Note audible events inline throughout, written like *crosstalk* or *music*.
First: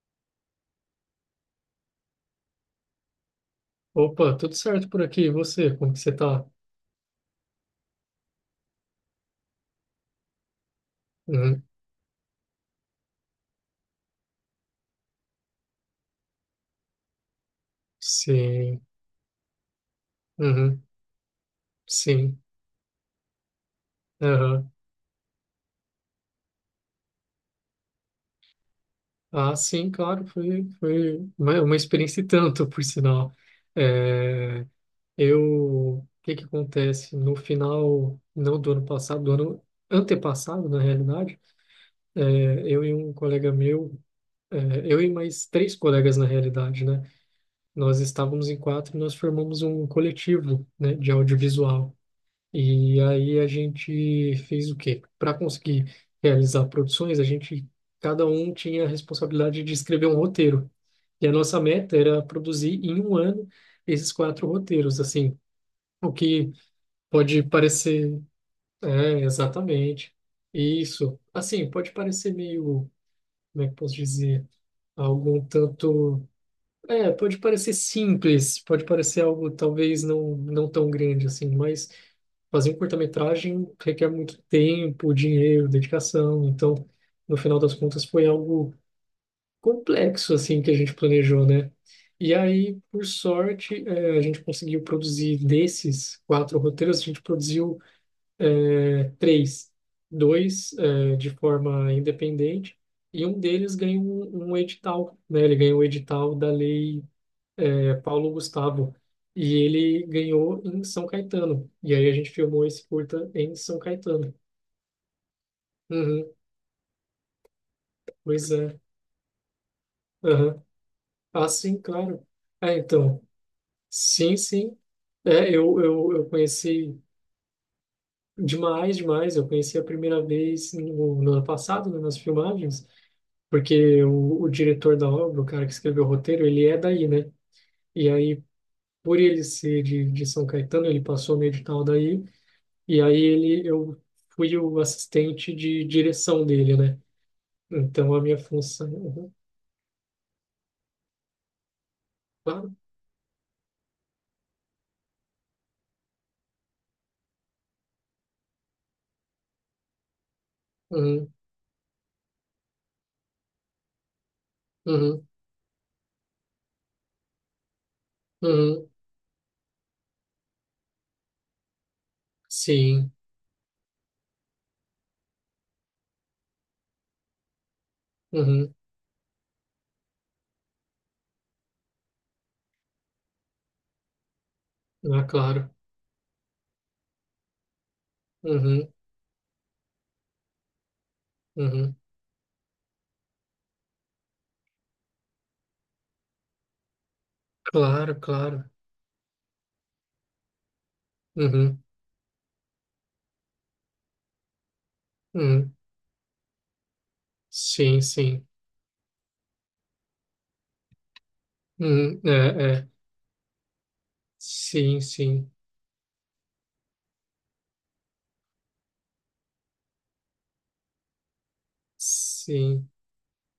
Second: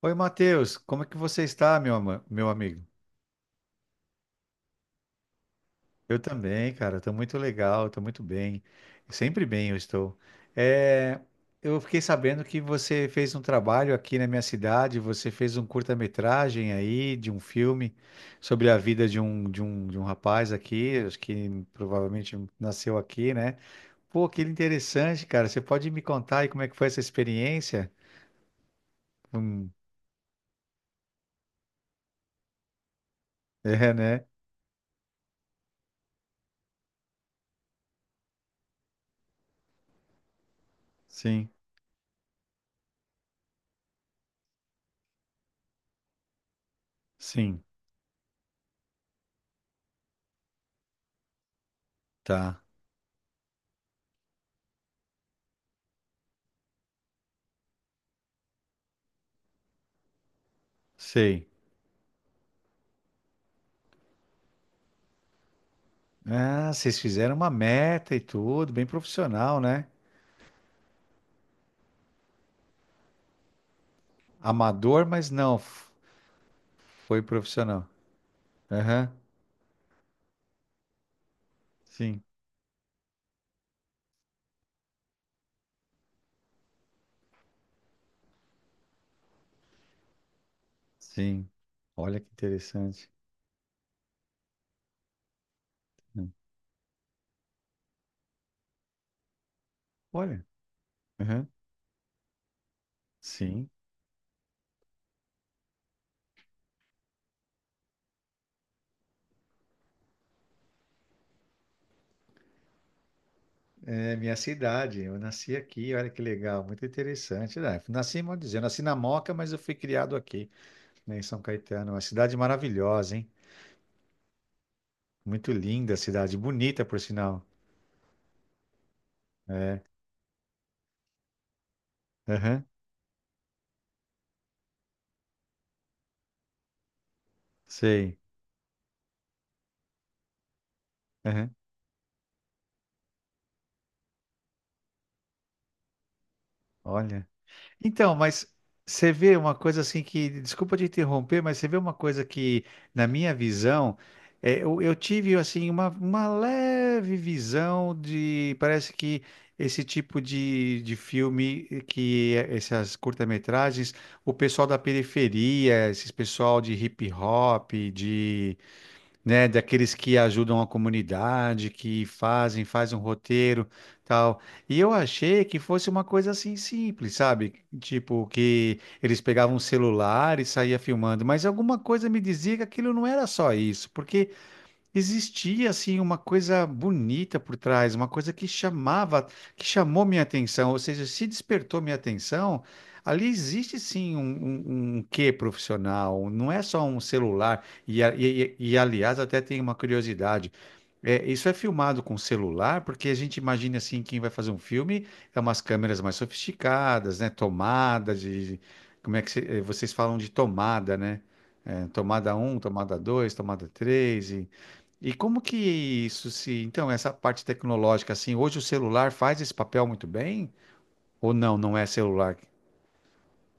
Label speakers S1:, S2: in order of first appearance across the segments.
S1: Oi, Matheus, como é que você está, meu, meu amigo?
S2: Opa, tudo certo por aqui. E você, como que você
S1: Eu
S2: tá?
S1: também, cara, estou muito legal, estou muito bem, sempre bem eu estou. É,
S2: Uhum.
S1: eu fiquei sabendo que você fez um trabalho aqui na minha cidade, você fez um curta-metragem aí de um filme sobre a
S2: Sim,
S1: vida de um rapaz
S2: uhum.
S1: aqui, acho que provavelmente
S2: Sim,
S1: nasceu aqui, né? Pô, que
S2: aham.
S1: interessante, cara, você pode me contar aí como é que foi essa experiência?
S2: Ah,
S1: Hum,
S2: sim, claro, foi uma experiência e tanto, por sinal.
S1: *laughs* é, né?
S2: É, o que que acontece? No final, não do ano passado, do ano antepassado, na realidade,
S1: Sim,
S2: é, eu e um colega meu, é, eu e mais três colegas, na realidade, né?
S1: sim,
S2: Nós estávamos em quatro e nós formamos um coletivo, né, de audiovisual.
S1: tá,
S2: E aí a gente fez o quê? Para conseguir realizar produções, a gente cada um tinha a responsabilidade de escrever um roteiro. E a
S1: sei.
S2: nossa meta era produzir em um ano esses quatro roteiros, assim, o que
S1: Ah, vocês fizeram
S2: pode
S1: uma meta
S2: parecer,
S1: e tudo, bem
S2: é,
S1: profissional, né?
S2: exatamente. Isso, assim, pode parecer meio, como é que posso dizer,
S1: Amador, mas
S2: algum
S1: não,
S2: tanto,
S1: foi
S2: pode parecer
S1: profissional.
S2: simples, pode
S1: Aham,
S2: parecer algo talvez não tão grande assim, mas
S1: sim,
S2: fazer um curta-metragem requer muito tempo, dinheiro, dedicação. Então, no final das contas, foi algo complexo assim que a gente planejou,
S1: sim.
S2: né?
S1: Olha que
S2: E aí, por
S1: interessante.
S2: sorte, a gente conseguiu produzir desses
S1: Hum,
S2: quatro roteiros, a gente produziu três,
S1: Olha,
S2: dois, de
S1: aham,
S2: forma independente. E um
S1: sim.
S2: deles ganhou um edital, né? Ele ganhou o edital da Lei, Paulo Gustavo. E ele ganhou em São Caetano. E aí a gente filmou esse curta em São
S1: É
S2: Caetano.
S1: minha cidade, eu nasci aqui, olha que
S2: Uhum,
S1: legal, muito interessante né? Nasci, vou
S2: pois
S1: dizer, eu
S2: é.
S1: nasci na Moca, mas eu fui criado aqui,
S2: Uhum.
S1: né, em São
S2: Ah, sim,
S1: Caetano. Uma
S2: claro.
S1: cidade
S2: É,
S1: maravilhosa,
S2: então,
S1: hein?
S2: sim, sim. É,
S1: Muito
S2: eu,
S1: linda a
S2: eu, eu
S1: cidade, bonita, por
S2: conheci
S1: sinal.
S2: demais, demais. Eu conheci a primeira vez no ano passado, né, nas
S1: Aham,
S2: filmagens, porque o diretor da obra, o cara que escreveu o roteiro, ele é daí, né? E
S1: sei.
S2: aí, por ele ser de São Caetano, ele passou no
S1: Aham,
S2: edital daí, e aí eu fui o assistente de direção dele, né?
S1: olha.
S2: Então,
S1: Então,
S2: a minha
S1: mas
S2: função...
S1: você
S2: Uhum,
S1: vê uma coisa assim que, desculpa te interromper, mas você vê uma coisa que,
S2: claro.
S1: na minha visão, eu tive assim uma, leve visão de, parece que esse tipo de
S2: Uhum,
S1: filme, essas curta-metragens, o pessoal da
S2: uhum,
S1: periferia, esses pessoal de hip hop,
S2: uhum,
S1: né, daqueles que ajudam a comunidade, que fazem, faz um
S2: sim.
S1: roteiro, tal. E eu achei que fosse uma coisa assim simples, sabe? Tipo
S2: Uhum.
S1: que eles pegavam um celular e saía filmando, mas alguma coisa me dizia que aquilo não era só isso, porque
S2: Ah,
S1: existia
S2: claro.
S1: assim uma coisa bonita por trás, uma coisa que
S2: Uhum.
S1: chamava, que chamou minha atenção, ou seja, se despertou minha
S2: Uhum.
S1: atenção, ali existe sim um, quê profissional, não é só um celular. E, a-
S2: Claro,
S1: e,
S2: claro.
S1: e, e, aliás, até tem uma curiosidade, isso é
S2: Uhum.
S1: filmado com celular, porque a gente imagina assim, quem vai fazer um filme é umas
S2: Uhum.
S1: câmeras mais sofisticadas, né?
S2: Sim,
S1: Tomada
S2: sim.
S1: de, como é que vocês falam de tomada, né? É,
S2: Uhum.
S1: tomada um
S2: É, é.
S1: tomada 2 tomada 3
S2: Sim,
S1: e como
S2: sim.
S1: que isso se. Então, essa parte tecnológica, assim, hoje o celular faz esse papel muito bem? Ou não, não é celular?
S2: Sim.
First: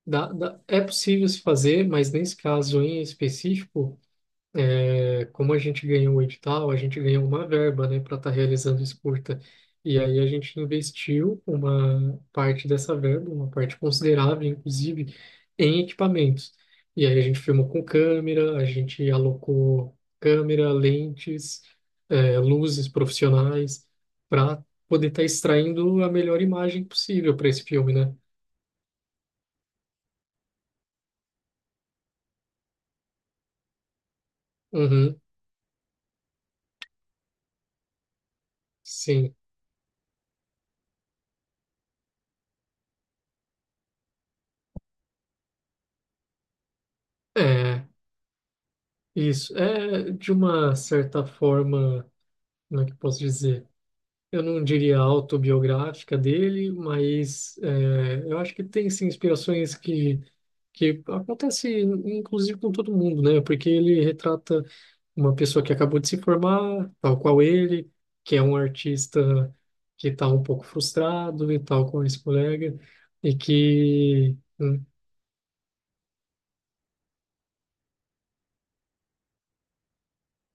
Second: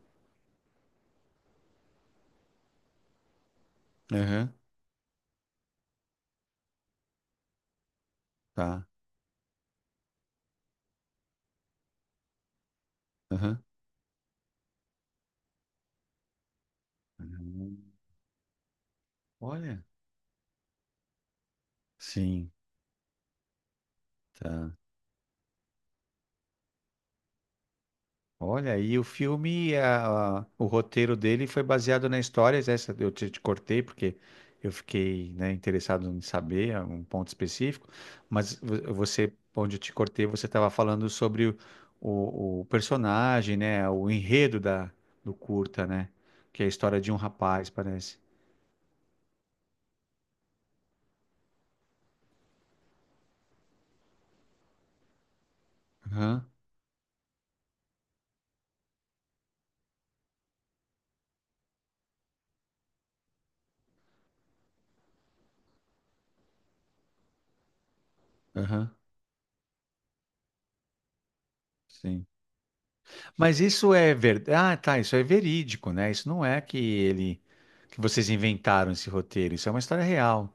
S2: Dá, dá. É possível se fazer, mas nesse caso em específico.
S1: Aham,
S2: É, como a gente ganhou o edital, a gente ganhou uma verba, né, para estar realizando
S1: tá.
S2: esse curta. E aí a gente investiu uma parte dessa verba, uma
S1: Aham.
S2: parte considerável, inclusive, em equipamentos. E aí a gente filmou
S1: Aham.
S2: com câmera, a gente
S1: Olha.
S2: alocou câmera, lentes,
S1: Sim,
S2: luzes profissionais, para
S1: tá.
S2: poder estar extraindo a melhor imagem possível para esse filme, né?
S1: Olha, e o filme, o roteiro dele foi baseado na história, né, essa eu te cortei porque eu
S2: Uhum,
S1: fiquei, né, interessado em saber um ponto específico, mas você,
S2: sim.
S1: onde eu te cortei, você estava falando sobre o, personagem, né, o enredo do curta, né, que é a história de um rapaz,
S2: É,
S1: parece.
S2: isso. É, de uma certa forma. Como é que eu posso dizer? Eu não diria autobiográfica
S1: Aham,
S2: dele, mas eu acho que tem sim inspirações que acontece inclusive com todo mundo, né? Porque ele retrata uma pessoa que acabou de se formar, tal qual ele, que é um
S1: aham,
S2: artista que está um pouco frustrado e tal com esse
S1: sim.
S2: colega. e
S1: Mas isso é
S2: que...
S1: verdade, ah,
S2: hum,
S1: tá, isso é verídico, né, isso não é que ele, que vocês inventaram esse roteiro, isso é uma história real.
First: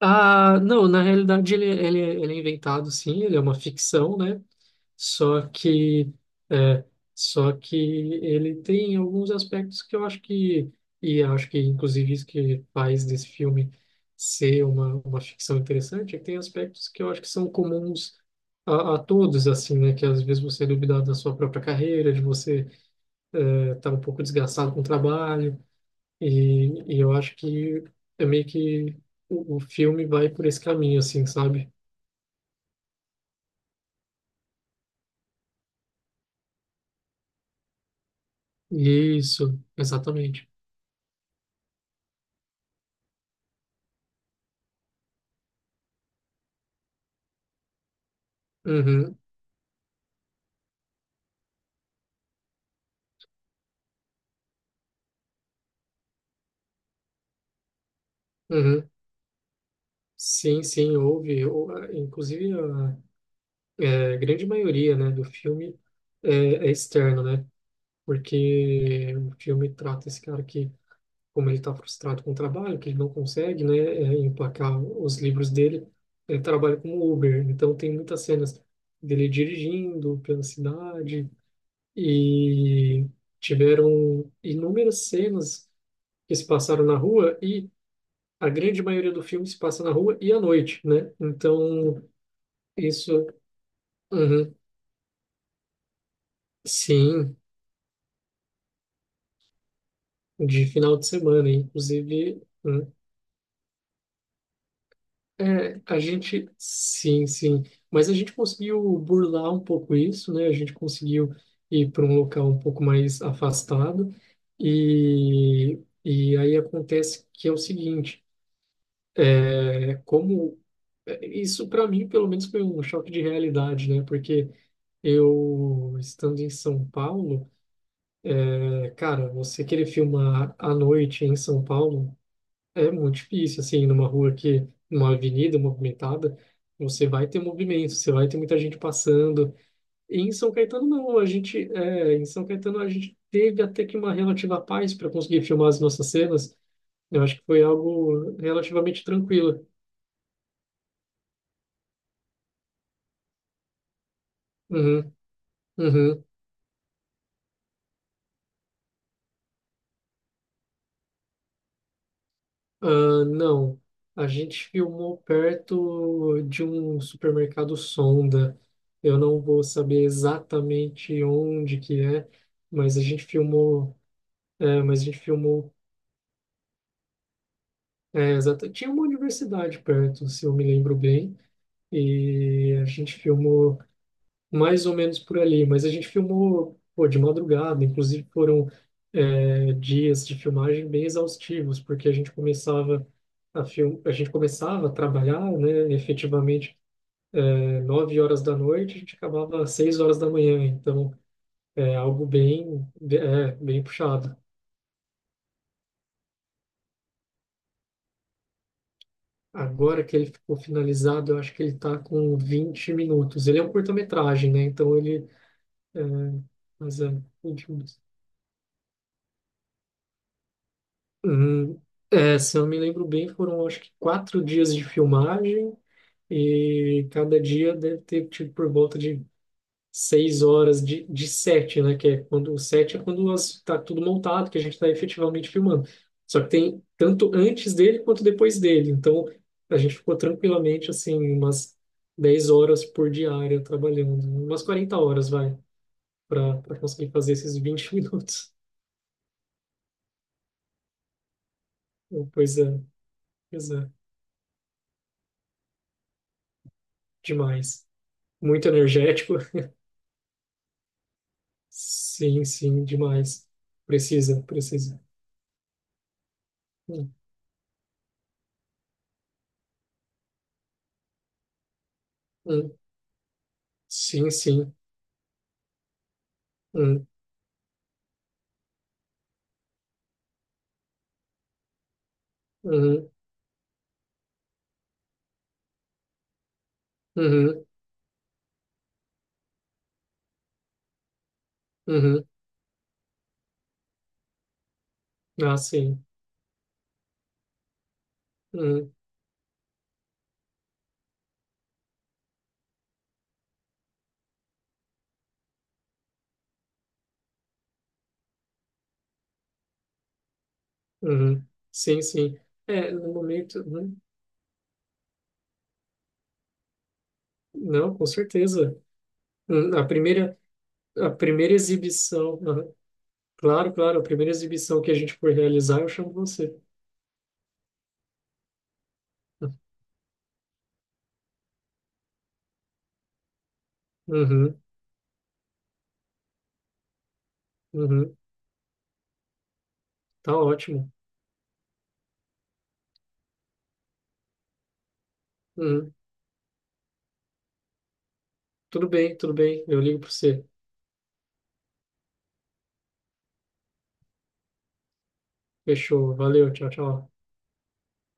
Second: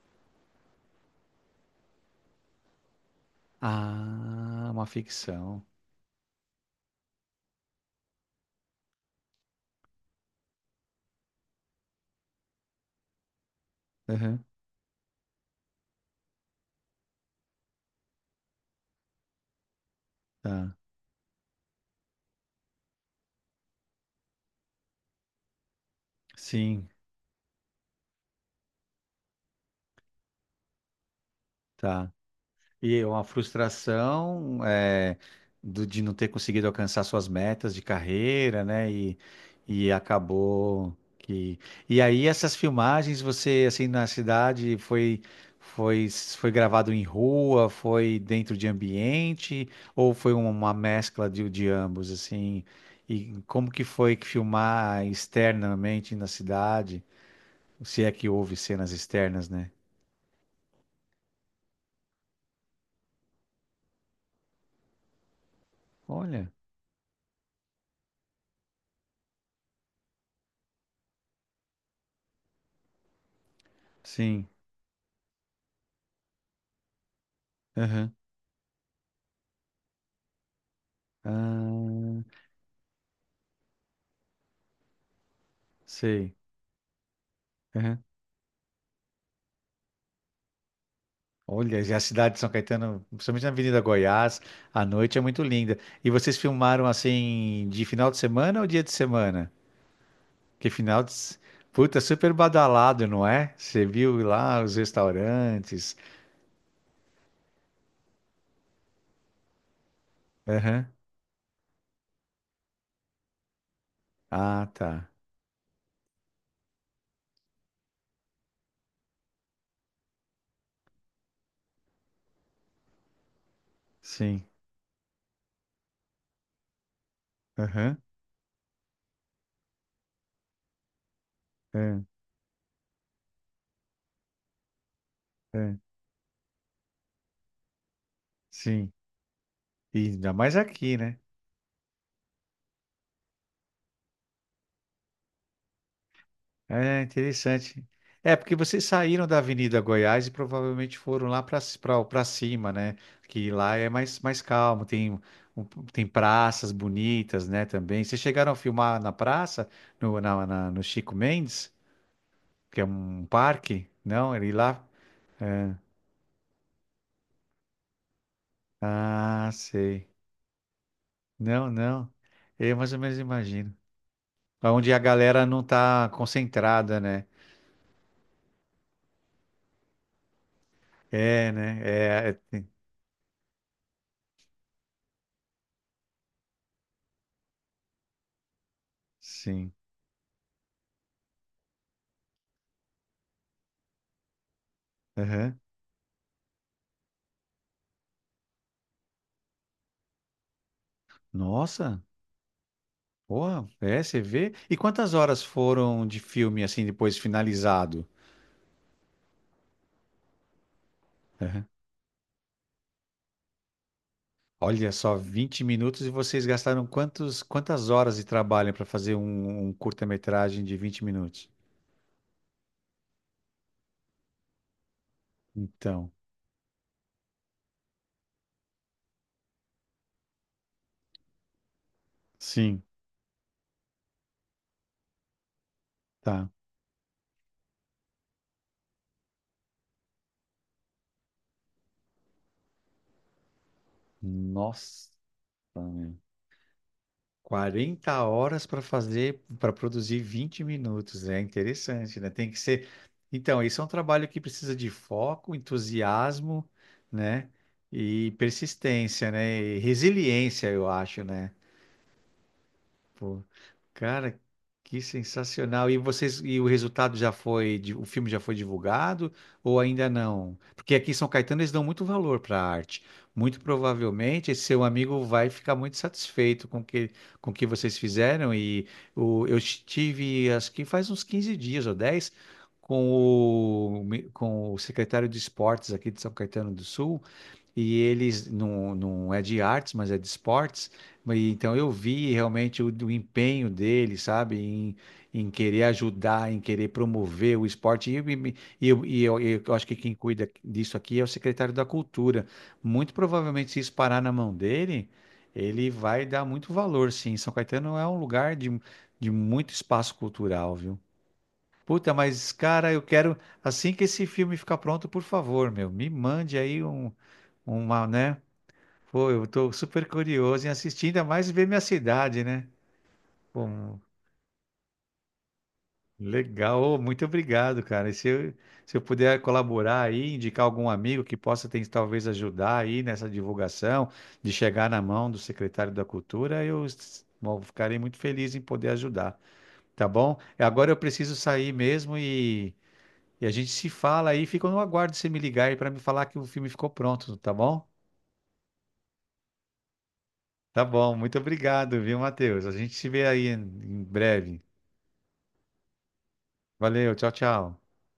S2: Ah, não, na realidade ele é inventado sim, ele é uma ficção, né?
S1: Ah, uma
S2: Só
S1: ficção.
S2: que, é, só que ele tem alguns aspectos que eu acho que, e eu acho que inclusive isso que faz desse filme
S1: Uhum,
S2: ser uma ficção interessante, é que tem aspectos que eu acho que são comuns a todos, assim, né? Que às vezes você é
S1: tá.
S2: duvidado da sua própria carreira, de você estar um pouco desgastado com o trabalho, e,
S1: Sim,
S2: e eu acho que é meio que o filme vai por esse caminho, assim, sabe?
S1: tá. E é uma frustração de não ter conseguido alcançar suas metas de carreira, né? E,
S2: Isso,
S1: e
S2: exatamente.
S1: acabou que. E aí essas filmagens, você assim na cidade foi gravado em rua, foi dentro de
S2: Uhum,
S1: ambiente ou foi uma mescla de ambos assim? E como que foi que filmar externamente na cidade? Se é que houve
S2: uhum.
S1: cenas externas, né?
S2: Sim, sim, houve. Ah, inclusive, a grande maioria, né, do filme
S1: Olha,
S2: é externo, né? Porque o filme trata esse cara que, como ele está frustrado com o trabalho, que ele não consegue, né,
S1: sim.
S2: emplacar os livros dele, ele trabalha como Uber. Então, tem
S1: Aham.
S2: muitas cenas dele dirigindo pela cidade
S1: Ah,
S2: e tiveram inúmeras cenas
S1: sei.
S2: que se passaram na rua e
S1: Aham.
S2: a grande maioria do filme se passa na rua e à noite, né?
S1: Olha, e a
S2: Então
S1: cidade de São Caetano,
S2: isso,
S1: principalmente na Avenida Goiás,
S2: uhum,
S1: à noite é muito linda. E vocês filmaram
S2: sim,
S1: assim de final de semana ou dia de semana?
S2: de
S1: Que
S2: final
S1: final
S2: de
S1: de. S-
S2: semana,
S1: Puta, super
S2: inclusive.
S1: badalado, não é? Você viu lá os restaurantes.
S2: A gente, sim, sim, mas a gente conseguiu burlar um pouco isso, né? A gente
S1: Aham.
S2: conseguiu ir para um local um pouco mais afastado
S1: Ah, tá.
S2: e, e aí acontece que é o seguinte, é, como isso para mim pelo menos foi um choque de realidade, né?
S1: Sim.
S2: Porque eu estando em São Paulo,
S1: Aham.
S2: cara, você querer filmar à noite em São
S1: É,
S2: Paulo é muito difícil, assim, numa rua que, numa avenida
S1: é.
S2: movimentada, você vai ter movimento, você vai ter muita gente
S1: Sim.
S2: passando.
S1: E
S2: E
S1: ainda
S2: em São
S1: mais
S2: Caetano,
S1: aqui, né?
S2: não, em São Caetano, a gente teve até que uma relativa paz para conseguir filmar as nossas cenas.
S1: É
S2: Eu acho que foi
S1: interessante. É,
S2: algo
S1: porque vocês
S2: relativamente
S1: saíram da
S2: tranquilo.
S1: Avenida Goiás e provavelmente foram lá para cima, né? Que lá é mais calmo,
S2: Uhum,
S1: um, tem
S2: uhum.
S1: praças bonitas, né? Também. Vocês chegaram a filmar na praça, no Chico Mendes, que é
S2: Ah,
S1: um
S2: não,
S1: parque?
S2: a
S1: Não, ele
S2: gente
S1: lá.
S2: filmou perto de um supermercado Sonda. Eu não
S1: Ah,
S2: vou saber
S1: sei.
S2: exatamente
S1: Não,
S2: onde que
S1: não.
S2: é,
S1: Eu mais
S2: mas
S1: ou
S2: a
S1: menos
S2: gente
S1: imagino.
S2: filmou.
S1: Onde a
S2: Mas a gente
S1: galera não
S2: filmou.
S1: tá concentrada, né?
S2: Tinha uma universidade perto, se eu me lembro bem,
S1: É, né?
S2: e a gente filmou mais ou menos por ali, mas a gente filmou, pô, de madrugada, inclusive foram,
S1: Sim.
S2: dias de filmagem bem exaustivos, porque a gente começava a gente começava a trabalhar,
S1: Aham.
S2: né, efetivamente, 9 horas da noite, a gente acabava às 6 horas da manhã, então é
S1: Nossa.
S2: algo bem,
S1: Pô,
S2: bem
S1: você
S2: puxado.
S1: vê? E quantas horas foram de filme assim depois finalizado?
S2: Agora que ele ficou finalizado, eu acho que
S1: Aham.
S2: ele tá com 20 minutos. Ele é um curta-metragem, né?
S1: Olha
S2: Então
S1: só,
S2: ele.
S1: 20 minutos e vocês gastaram
S2: Mas 20
S1: quantas
S2: minutos.
S1: horas de trabalho para fazer um curta-metragem de 20 minutos?
S2: Hum, Se eu me lembro bem, foram acho que 4 dias de filmagem
S1: Então,
S2: e cada dia deve ter tido por volta de 6 horas de sete, né? Que é quando o
S1: sim,
S2: set é quando está tudo montado, que a gente está efetivamente filmando. Só que
S1: tá.
S2: tem tanto antes dele quanto depois dele. Então a gente ficou tranquilamente assim umas 10 horas por diária trabalhando, umas 40
S1: Nossa,
S2: horas vai para conseguir fazer esses vinte *laughs*
S1: quarenta
S2: minutos.
S1: horas para fazer, para produzir 20 minutos. É interessante, né?
S2: Então,
S1: Tem que
S2: pois é,
S1: ser. Então,
S2: pois
S1: isso é um
S2: é,
S1: trabalho que precisa de foco, entusiasmo, né?
S2: demais.
S1: E
S2: Muito
S1: persistência,
S2: energético.
S1: né? E resiliência, eu acho, né?
S2: Sim, sim,
S1: Pô,
S2: demais.
S1: cara,
S2: Precisa,
S1: que
S2: precisa.
S1: sensacional. E vocês, e o
S2: Hum,
S1: resultado já foi, o filme já foi divulgado ou ainda não? Porque aqui em São Caetano eles dão muito valor para a
S2: hum,
S1: arte. Muito
S2: sim,
S1: provavelmente esse
S2: sim.
S1: seu amigo vai ficar muito satisfeito com o
S2: Hum,
S1: que, com o que vocês fizeram. E eu estive, acho que faz uns 15 dias ou 10
S2: uhum,
S1: com o, secretário de esportes aqui de São Caetano do Sul
S2: uhum,
S1: e eles não é de artes, mas é de esportes. Então eu
S2: uhum.
S1: vi realmente o empenho dele, sabe, em
S2: Ah,
S1: querer
S2: sim.
S1: ajudar, em querer promover o esporte. E, e, e
S2: Uhum,
S1: eu, e eu- eu acho que quem cuida disso aqui é o secretário da Cultura. Muito provavelmente, se isso parar na mão dele, ele vai dar muito valor, sim. São Caetano é um lugar de muito espaço cultural, viu?
S2: uhum. Sim,
S1: Puta,
S2: sim.
S1: mas
S2: É,
S1: cara, eu
S2: no
S1: quero
S2: momento,
S1: assim
S2: uhum.
S1: que esse filme ficar pronto, por favor, meu, me mande aí
S2: Não,
S1: uma,
S2: com
S1: né?
S2: certeza.
S1: Pô, eu tô
S2: Uhum. A
S1: super
S2: primeira,
S1: curioso em assistir,
S2: a
S1: ainda mais
S2: primeira
S1: ver minha
S2: exibição,
S1: cidade, né?
S2: uhum.
S1: Pô,
S2: Claro, claro, a primeira exibição que a gente for realizar, eu chamo você.
S1: legal, ô, muito obrigado, cara. Se eu puder colaborar aí, indicar algum amigo que possa talvez ajudar aí nessa divulgação, de
S2: Uhum,
S1: chegar na mão do secretário da Cultura, bom, ficarei muito
S2: uhum.
S1: feliz em poder ajudar, tá
S2: Tá
S1: bom? Agora
S2: ótimo.
S1: eu preciso sair mesmo. E a gente se fala aí, fica no aguardo de você me ligar aí para
S2: Uhum.
S1: me falar que o filme ficou pronto, tá bom?
S2: Tudo bem, tudo bem. Eu ligo para você.
S1: Tá bom, muito obrigado, viu, Matheus? A gente se vê aí em breve.
S2: Fechou. Valeu, tchau, tchau.
S1: Valeu, tchau, tchau.